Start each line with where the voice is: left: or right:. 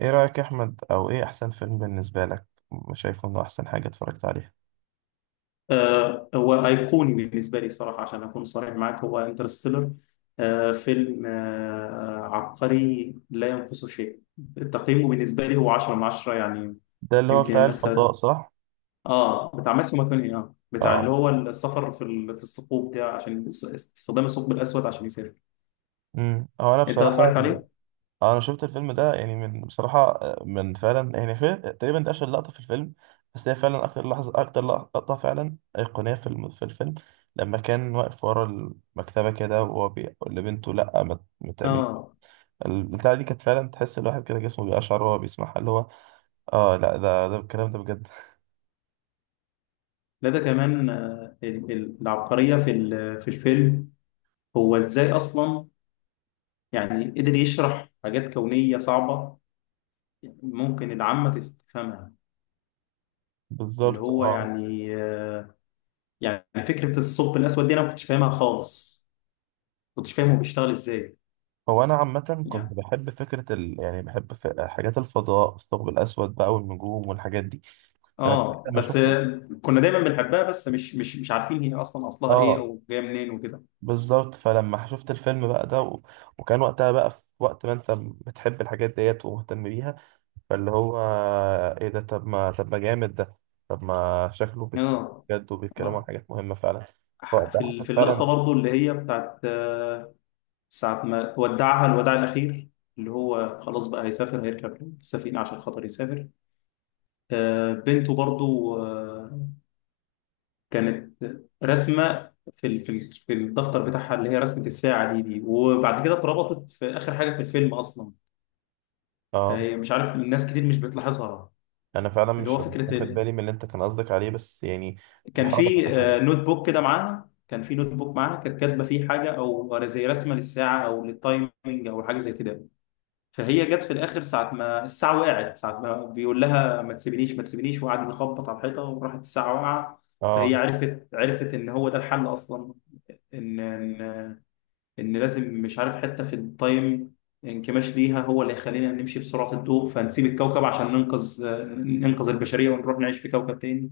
right: ايه رأيك يا احمد او ايه احسن فيلم بالنسبة لك؟ شايفه انه احسن حاجة اتفرجت عليها؟
left: هو أيقوني بالنسبة لي صراحة عشان أكون صريح معك هو انترستيلر. فيلم عبقري لا ينقصه شيء. تقييمه بالنسبة لي هو 10 من 10 يعني.
right: ده اللي هو
left: يمكن
right: بتاع
left: الناس
right: الفضاء
left: هت...
right: صح؟
left: اه، بتاع ماسيو ماكوني، اه بتاع اللي
right: اه،
left: هو السفر في الثقوب ده عشان استخدام الثقب الأسود عشان يسافر.
right: هو انا
left: أنت
right: بصراحة.
left: اتفرجت عليه؟
right: انا شفت الفيلم ده يعني من بصراحة، من فعلا يعني في تقريبا ده اشهر لقطة في الفيلم. بس هي فعلا اكتر لحظة اكتر لقطة فعلا أيقونية في الفيلم، لما كان واقف ورا المكتبة كده وهو بيقول لبنته لا ما تعملي
left: اه،
right: البتاعة دي. كانت فعلا تحس الواحد كده جسمه بيقشعر وهو بيسمعها اللي هو. اه لا، ده الكلام ده بجد.
left: لا ده كمان العبقرية في الفيلم، هو إزاي أصلا يعني قدر يشرح حاجات كونية صعبة ممكن العامة تفهمها. اللي
right: بالظبط
left: هو
right: اه.
left: يعني يعني فكرة الثقب الأسود دي أنا ما كنتش فاهمها خالص، ما كنتش فاهم هو بيشتغل إزاي
right: هو انا عامه كنت
left: يعني.
right: بحب فكره يعني بحب حاجات الفضاء، الثقب الاسود بقى والنجوم والحاجات دي. فانا
left: آه
right: لما
left: بس
right: شفت.
left: آه، كنا دايما بنحبها بس مش عارفين هي أصلا أصلها إيه
right: اه.
left: أو جاية منين وكده.
right: بالظبط. فلما شفت الفيلم بقى ده. وكان وقتها بقى في وقت ما انت بتحب الحاجات ديت ومهتم بيها. فاللي هو ايه ده؟ طب ما جامد ده. طب ما شكله بيتكلم
left: آه،
right: بجد وبيتكلموا عن
left: آه،
right: حاجات مهمه فعلا. فوقتها حسيت
left: في اللقطة
right: فعلا.
left: برضو اللي هي بتاعت ساعة ما ودعها الوداع الأخير، اللي هو خلاص بقى هيسافر هيركب السفينة عشان خاطر يسافر. بنته برضو كانت رسمه في الدفتر بتاعها اللي هي رسمه الساعه دي وبعد كده اتربطت في اخر حاجه في الفيلم اصلا.
right: اه.
left: فهي مش عارف الناس كتير مش بتلاحظها.
right: انا فعلا
left: اللي
right: مش
left: هو
right: مش
left: فكره
right: واخد
left: ال...
right: بالي من اللي انت كان قصدك عليه، بس يعني
left: كان
right: بحاول
left: في
right: افكر.
left: نوت بوك كده معاها، كان في نوت بوك معاها كانت كاتبه فيه حاجه او زي رسمه للساعه او للتايمنج او حاجه زي كده. فهي جت في الاخر ساعه ما الساعه وقعت ساعه ما بيقول لها ما تسيبنيش ما تسيبنيش وقعد يخبط على الحيطه وراحت الساعه واقعه. فهي
right: اه.
left: عرفت عرفت ان هو ده الحل اصلا، ان ان لازم مش عارف حته في التايم انكماش ليها هو اللي هيخلينا نمشي بسرعه الضوء فنسيب الكوكب عشان ننقذ، ننقذ البشريه ونروح نعيش في كوكب تاني.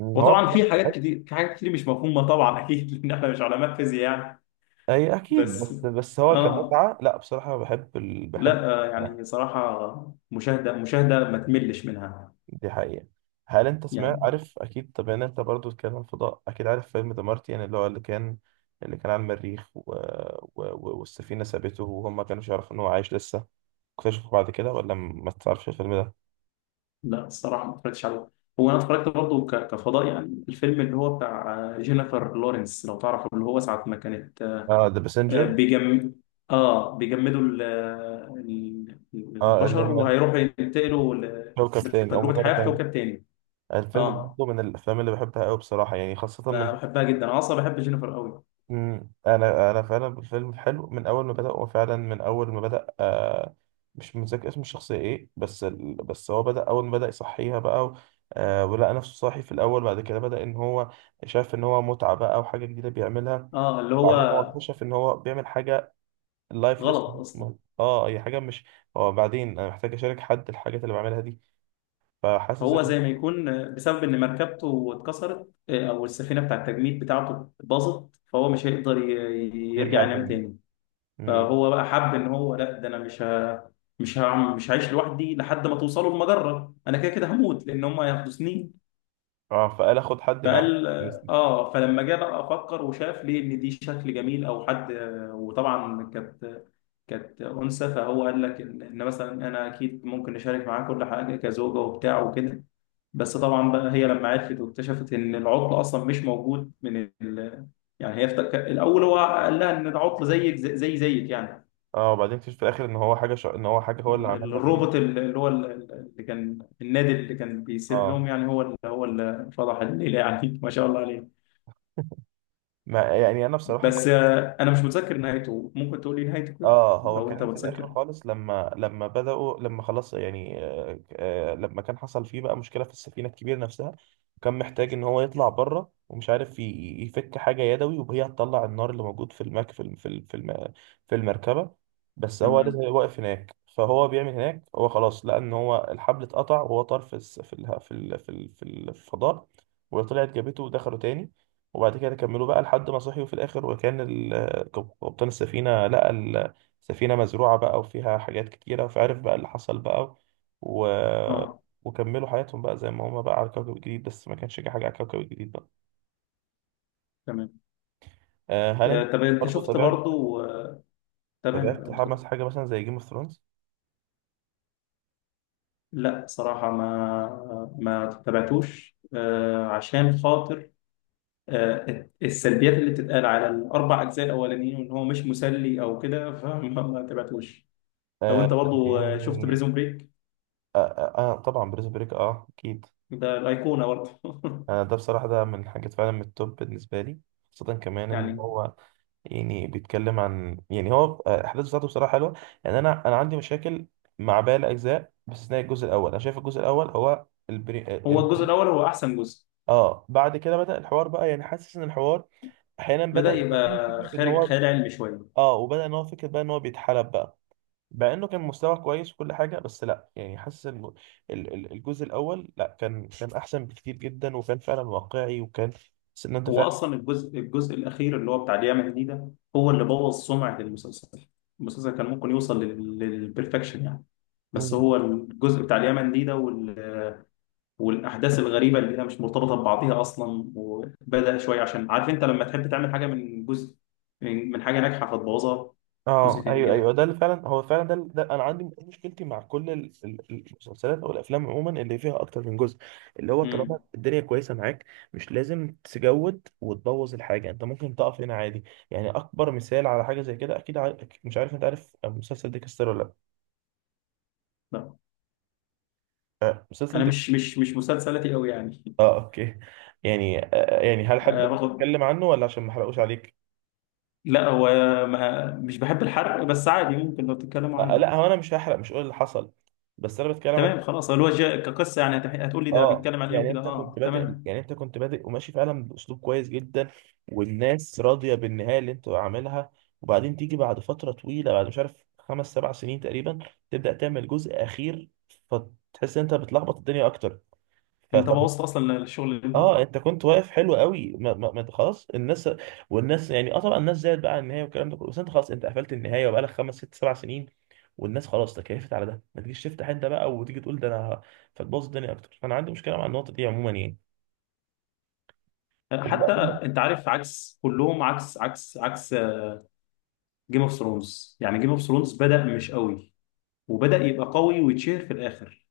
right: هو
left: وطبعا في حاجات كتير، في حاجات كتير مش مفهومه طبعا اكيد لان احنا مش علماء فيزياء يعني.
right: اي اكيد،
left: بس
right: بس هو
left: اه،
right: كمتعه، لا بصراحه بحب بحب
left: لا
right: الفضاء.
left: يعني صراحه مشاهده مشاهده ما تملش منها
right: دي حقيقه. هل انت سمعت،
left: يعني.
right: عارف اكيد، طب يعني انت برضو بتتكلم فضاء، اكيد عارف فيلم ذا مارتيان، اللي هو اللي كان، اللي كان على المريخ والسفينه سابته وهم ما كانوش يعرفوا ان هو عايش لسه، اكتشفوا بعد كده ولا ما تعرفش الفيلم ده؟
left: لا الصراحه ما اتفرجتش عليه. هو انا اتفرجت برضه كفضاء يعني، الفيلم اللي هو بتاع جينيفر لورنس لو تعرفه، اللي هو ساعه ما كانت،
right: اه، ذا
left: آه،
right: باسنجر.
left: بيجم اه بيجمدوا ال-
right: اه اللي
left: البشر
right: هم
left: وهيروحوا ينتقلوا
right: كوكب تاني او
left: لتجربة
right: مجرة
left: حياة في
right: تاني.
left: كوكب تاني.
right: الفيلم ده
left: اه،
right: برضه من الافلام اللي بحبها قوي بصراحه، يعني خاصه من.
left: بحبها جدا، انا اصلا بحب جينيفر قوي.
right: مم. انا فعلا الفيلم حلو من اول ما بدأ، هو فعلا من اول ما بدأ. آه، مش متذكر اسم الشخصية ايه، بس هو بدأ اول ما بدأ يصحيها بقى آه، ولقى نفسه صاحي في الاول. بعد كده بدأ ان هو شاف ان هو متعة بقى وحاجة جديدة بيعملها.
left: اه اللي هو
right: وبعدين هو اكتشف ان هو بيعمل حاجة لايفلس.
left: غلط اصلا.
right: اه، هي حاجة مش. هو بعدين انا محتاج اشارك حد الحاجات اللي بعملها دي. فحاسس
left: هو
right: ان
left: زي ما يكون بسبب ان مركبته اتكسرت، او السفينة بتاع التجميد بتاعته باظت فهو مش هيقدر يرجع
right: يرجع
left: ينام
right: تاني.
left: تاني.
right: مم.
left: فهو بقى حب ان هو لا ده انا مش هعمل، مش هعيش لوحدي لحد ما توصلوا المجرة، انا كده كده هموت لان هم هيحبسوني.
right: اه، فقال اخد حد معاه.
left: فقال، اه فلما جه بقى افكر وشاف ليه ان دي شكل جميل او حد، وطبعا كانت، كانت انثى فهو قال لك ان إن مثلا انا اكيد ممكن نشارك معاه كل حاجه كزوجه وبتاع وكده. بس طبعا بقى هي لما عرفت واكتشفت ان العطل اصلا مش موجود يعني هي الاول هو قال لها ان العطل زيك زي زي زيك يعني.
right: اه وبعدين اكتشف في الاخر ان هو ان هو حاجه هو اللي عملها بايده.
left: الروبوت ال- اللي هو ال- ال- اللي كان النادي اللي كان بيسير لهم،
right: اه.
left: يعني هو اللي، هو اللي فضح الليله يعني ما شاء الله عليه.
right: ما يعني انا بصراحه.
left: بس انا مش متذكر نهايته، ممكن تقول لي نهايته كده
right: اه، هو
left: لو انت
right: كان في الاخر
left: متذكر.
right: خالص، لما بدأوا، لما خلاص يعني، لما كان حصل فيه بقى مشكلة في السفينة الكبيرة نفسها. كان محتاج ان هو يطلع بره ومش عارف يفك حاجة يدوي وهي هتطلع النار اللي موجود في المك في الم- في الم- في الم- في المركبة. بس هو لازم
left: تمام،
right: يبقى واقف هناك، فهو بيعمل هناك. هو خلاص لقى ان هو الحبل اتقطع وهو طار في الس- في اله- في ال- في ال- في الفضاء. وطلعت جابته ودخلوا تاني. وبعد كده كملوا بقى لحد ما صحيوا في الاخر، كابتن السفينة لقى سفينة مزروعة بقى وفيها حاجات كتيرة، فعرف بقى اللي حصل بقى و...
left: اه
right: وكملوا حياتهم بقى زي ما هما بقى على كوكب الجليد، بس ما كانش جه حاجة على كوكب الجليد بقى.
left: تمام.
right: آه. هل انت
left: طب انت
right: برضه
left: شفت
right: تابعت،
left: برضو تمام
right: تابعت
left: تمام اتفضل.
right: حماس حاجة مثلا زي جيم اوف ثرونز؟
left: لا صراحة ما تابعتوش عشان خاطر السلبيات اللي بتتقال على الاربع اجزاء الاولانيين، وان هو مش مسلي او كده ما تابعتوش. لو
right: آه
left: انت برضو شفت
right: يعني،
left: بريزون بريك،
right: طبعا بريز بريك اه اكيد.
left: ده الايقونة برضو
right: آه، ده بصراحة ده من الحاجات فعلا من التوب بالنسبة لي، خاصة كمان ان
left: يعني.
right: هو يعني بيتكلم عن، يعني هو الاحداث بتاعته بصراحه حلوه. يعني انا عندي مشاكل مع باقي الاجزاء باستثناء الجزء الاول. انا شايف الجزء الاول هو
left: هو الجزء الاول هو احسن جزء،
right: اه. بعد كده بدأ الحوار بقى، يعني حاسس ان الحوار احيانا بدأ
left: بدأ يبقى
right: يبقى فيه فكره ان
left: خارج
right: هو،
left: خيال علمي شوية.
right: اه، وبدأ ان هو فكره بقى ان هو بيتحلب بقى. مع انه كان مستوى كويس وكل حاجه، بس لا يعني حاسس ان الجزء الاول، لا كان كان احسن بكتير جدا وكان فعلا واقعي وكان حاسس ان انت
left: هو
right: فعلا.
left: اصلا الجزء الاخير اللي هو بتاع اليمن دي، ده هو اللي بوظ سمعه المسلسل. المسلسل كان ممكن يوصل للبرفكشن يعني. بس
right: إمم،
left: هو الجزء بتاع اليمن دي ده والاحداث الغريبه اللي هي مش مرتبطه ببعضها اصلا، وبدا شويه عشان عارف انت لما تحب تعمل حاجه من جزء، من حاجه ناجحه فتبوظها. جزء
right: اه
left: تاني
right: ايوه ايوه،
left: كده.
right: ده اللي فعلا هو فعلا ده، ده انا عندي دي مشكلتي مع كل المسلسلات او الافلام عموما اللي فيها اكتر من جزء. اللي هو
left: امم،
right: طالما الدنيا كويسه معاك، مش لازم تجود وتبوظ الحاجه. انت ممكن تقف هنا عادي. يعني اكبر مثال على حاجه زي كده، اكيد عارف، مش عارف انت عارف مسلسل ديكستر ولا لا؟
left: لا
right: آه، مسلسل
left: انا
right: ديك.
left: مش مسلسلاتي قوي يعني.
right: اه اوكي. يعني آه، يعني هل
left: آه،
right: حابب
left: رغم
right: اتكلم عنه ولا عشان ما احرقوش عليك؟
left: لا هو ما مش بحب الحرق بس عادي ممكن لو تتكلموا
right: آه
left: عادي.
right: لا، هو انا مش هحرق، مش هقول اللي حصل، بس انا بتكلم عن.
left: تمام خلاص، هو الوجه كقصه يعني هتقول لي ده
right: اه.
left: بيتكلم عن ايه
right: يعني
left: وكده،
right: انت كنت
left: اه
right: بادئ،
left: تمام.
right: يعني انت كنت بادئ وماشي فعلا باسلوب كويس جدا، والناس راضيه بالنهايه اللي انت عاملها. وبعدين تيجي بعد فتره طويله، بعد مش عارف خمس سبع سنين تقريبا، تبدا تعمل جزء اخير، فتحس ان انت بتلخبط الدنيا اكتر.
left: انت
right: فطب.
left: بوظت اصلا الشغل اللي انت
right: اه،
left: عملته.
right: انت كنت واقف حلو قوي، ما انت خلاص الناس، والناس يعني، اه طبعا الناس زعلت بقى على النهايه والكلام ده كله، بس انت خلاص انت قفلت النهايه وبقالك خمس ست سبع سنين والناس خلاص تكيفت على ده. ما تجيش تفتح انت بقى وتيجي تقول ده انا فتبوظ الدنيا اكتر. فانا عندي مشكله مع النقطه دي عموما يعني. ومع
left: حتى
right: إن-
left: انت عارف عكس كلهم، عكس جيم اوف ثرونز. يعني جيم اوف ثرونز بدأ مش قوي، وبدأ يبقى قوي ويتشهر في الاخر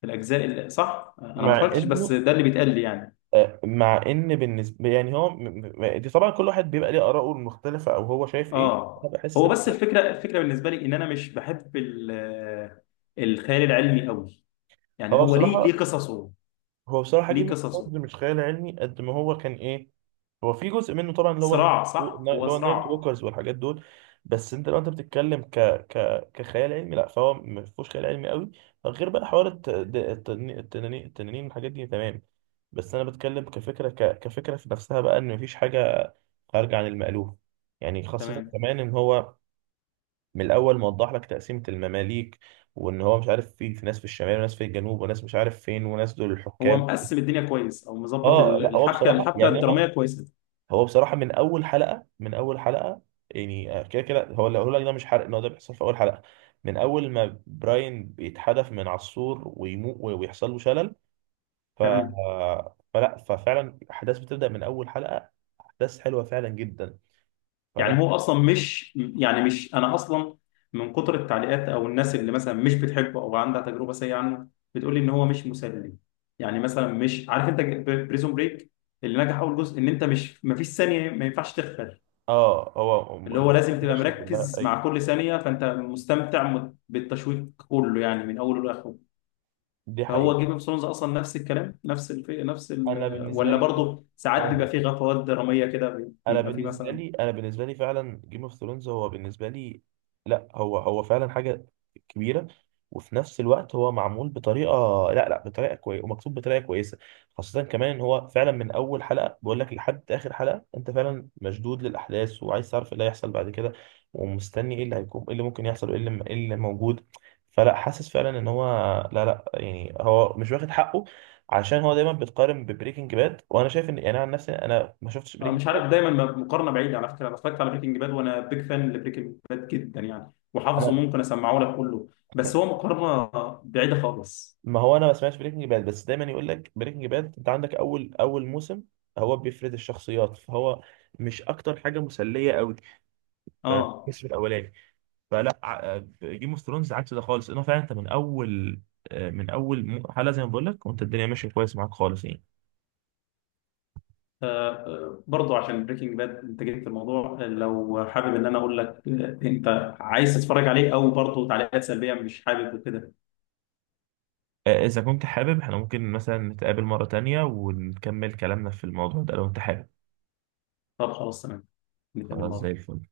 left: في الاجزاء اللي صح. انا ما
right: مع
left: اتفرجتش بس
right: انه،
left: ده اللي بيتقال لي يعني.
right: مع ان بالنسبه يعني دي طبعا كل واحد بيبقى ليه اراءه المختلفه او هو شايف ايه. انا
left: اه هو بس الفكره، الفكره بالنسبه لي ان انا مش بحب الخيال العلمي قوي، يعني
right: هو
left: هو ليه، ليه
right: بصراحه،
left: قصصه،
right: هو بصراحة جيم
left: ليه
right: اوف
left: قصصه
right: ثرونز مش خيال علمي قد ما هو كان ايه. هو في جزء منه طبعا اللي هو،
left: صراع. صح هو
right: اللي هو النايت
left: صراع.
right: ووكرز والحاجات دول. بس انت لو انت بتتكلم ك ك كخيال علمي، لا، فهو ما فيهوش خيال علمي قوي غير بقى حوار الت- د- التنين التنانين التنانين والحاجات دي، تمام. بس انا بتكلم كفكرة، كفكرة في نفسها بقى، ان مفيش حاجة خارجة عن المألوف. يعني خاصة
left: تمام.
right: كمان ان هو من الاول موضح لك تقسيمة المماليك، وان هو مش عارف في ناس في الشمال وناس في الجنوب وناس مش عارف فين وناس دول
left: هو
right: الحكام.
left: مقسم الدنيا كويس، او مظبط
right: اه لا هو
left: الحبكه،
right: بصراحه
left: الحبكه
right: يعني انا،
left: الدراميه كويسه.
right: هو بصراحه من اول حلقه، يعني آه، كده كده هو اللي هقول لك ده مش حرق ان هو ده بيحصل في اول حلقه، من اول ما براين بيتحدف من على السور ويموت ويحصل له شلل. ف...
left: تمام.
right: فلا، ففعلا الاحداث بتبدا من اول حلقه، احداث حلوه فعلا جدا. فانا.
left: يعني هو اصلا مش يعني مش انا اصلا من كتر التعليقات او الناس اللي مثلا مش بتحبه او عندها تجربه سيئه عنه بتقول لي ان هو مش مسلي. يعني مثلا مش عارف انت، بريزون بريك اللي نجح اول جزء، ان انت مش، ما فيش ثانيه ما ينفعش تغفل،
right: اه هو
left: اللي هو لازم تبقى
right: ماشي كلها
left: مركز
right: اي.
left: مع كل ثانيه فانت مستمتع بالتشويق كله يعني من اوله لاخره.
right: دي
left: هو
right: حقيقه.
left: جيم اوف ثرونز اصلا نفس الكلام، نفس الف... نفس
right: انا
left: ال...
right: بالنسبه
left: ولا
right: لي جيم
left: برضه ساعات بيبقى
right: اوف
left: فيه غفوات دراميه كده، بيبقى فيه مثلا؟
right: انا بالنسبه لي فعلا جيم اوف ثرونز هو بالنسبه لي. لا، هو هو فعلا حاجه كبيره، وفي نفس الوقت هو معمول بطريقه، لا بطريقه كويسه ومكتوب بطريقه كويسه. خاصه كمان ان هو فعلا من اول حلقه بقول لك لحد اخر حلقه، انت فعلا مشدود للاحداث وعايز تعرف ايه اللي هيحصل بعد كده، ومستني ايه اللي هيكون، ايه اللي ممكن يحصل، وايه اللي ايه اللي موجود. فلا حاسس فعلا ان هو، لا يعني هو مش واخد حقه، عشان هو دايما بيتقارن ببريكنج باد. وانا شايف ان يعني انا عن نفسي انا ما شفتش
left: أنا
right: بريكنج.
left: مش عارف دايما، مقارنه بعيده على فكره، انا اتفرجت على بريكنج باد وانا بيج فان لبريكنج باد جدا يعني، وحافظه ممكن اسمعه لك كله. بس هو مقارنه بعيده خالص.
right: ما هو انا ما سمعتش بريكنج باد، بس دايما يقول لك بريكنج باد انت عندك اول موسم، هو بيفرد الشخصيات، فهو مش اكتر حاجه مسليه قوي
left: اه.
right: الكسر الاولاني. فلا جيم اوف ثرونز عكس ده خالص، انه فعلا انت من اول، آه، من اول حلقه، زي ما بقول لك، وانت الدنيا ماشيه كويس معاك خالص يعني.
left: آه. برضه عشان بريكنج باد انت جبت الموضوع، لو حابب ان انا اقول لك انت عايز تتفرج عليه او برضه تعليقات سلبيه مش حابب وكده.
right: آه، اذا كنت حابب احنا ممكن مثلا نتقابل مره تانية ونكمل كلامنا في الموضوع ده لو انت حابب.
left: طب خلاص تمام، نتقابل
right: خلاص زي
left: مرة.
right: الفل.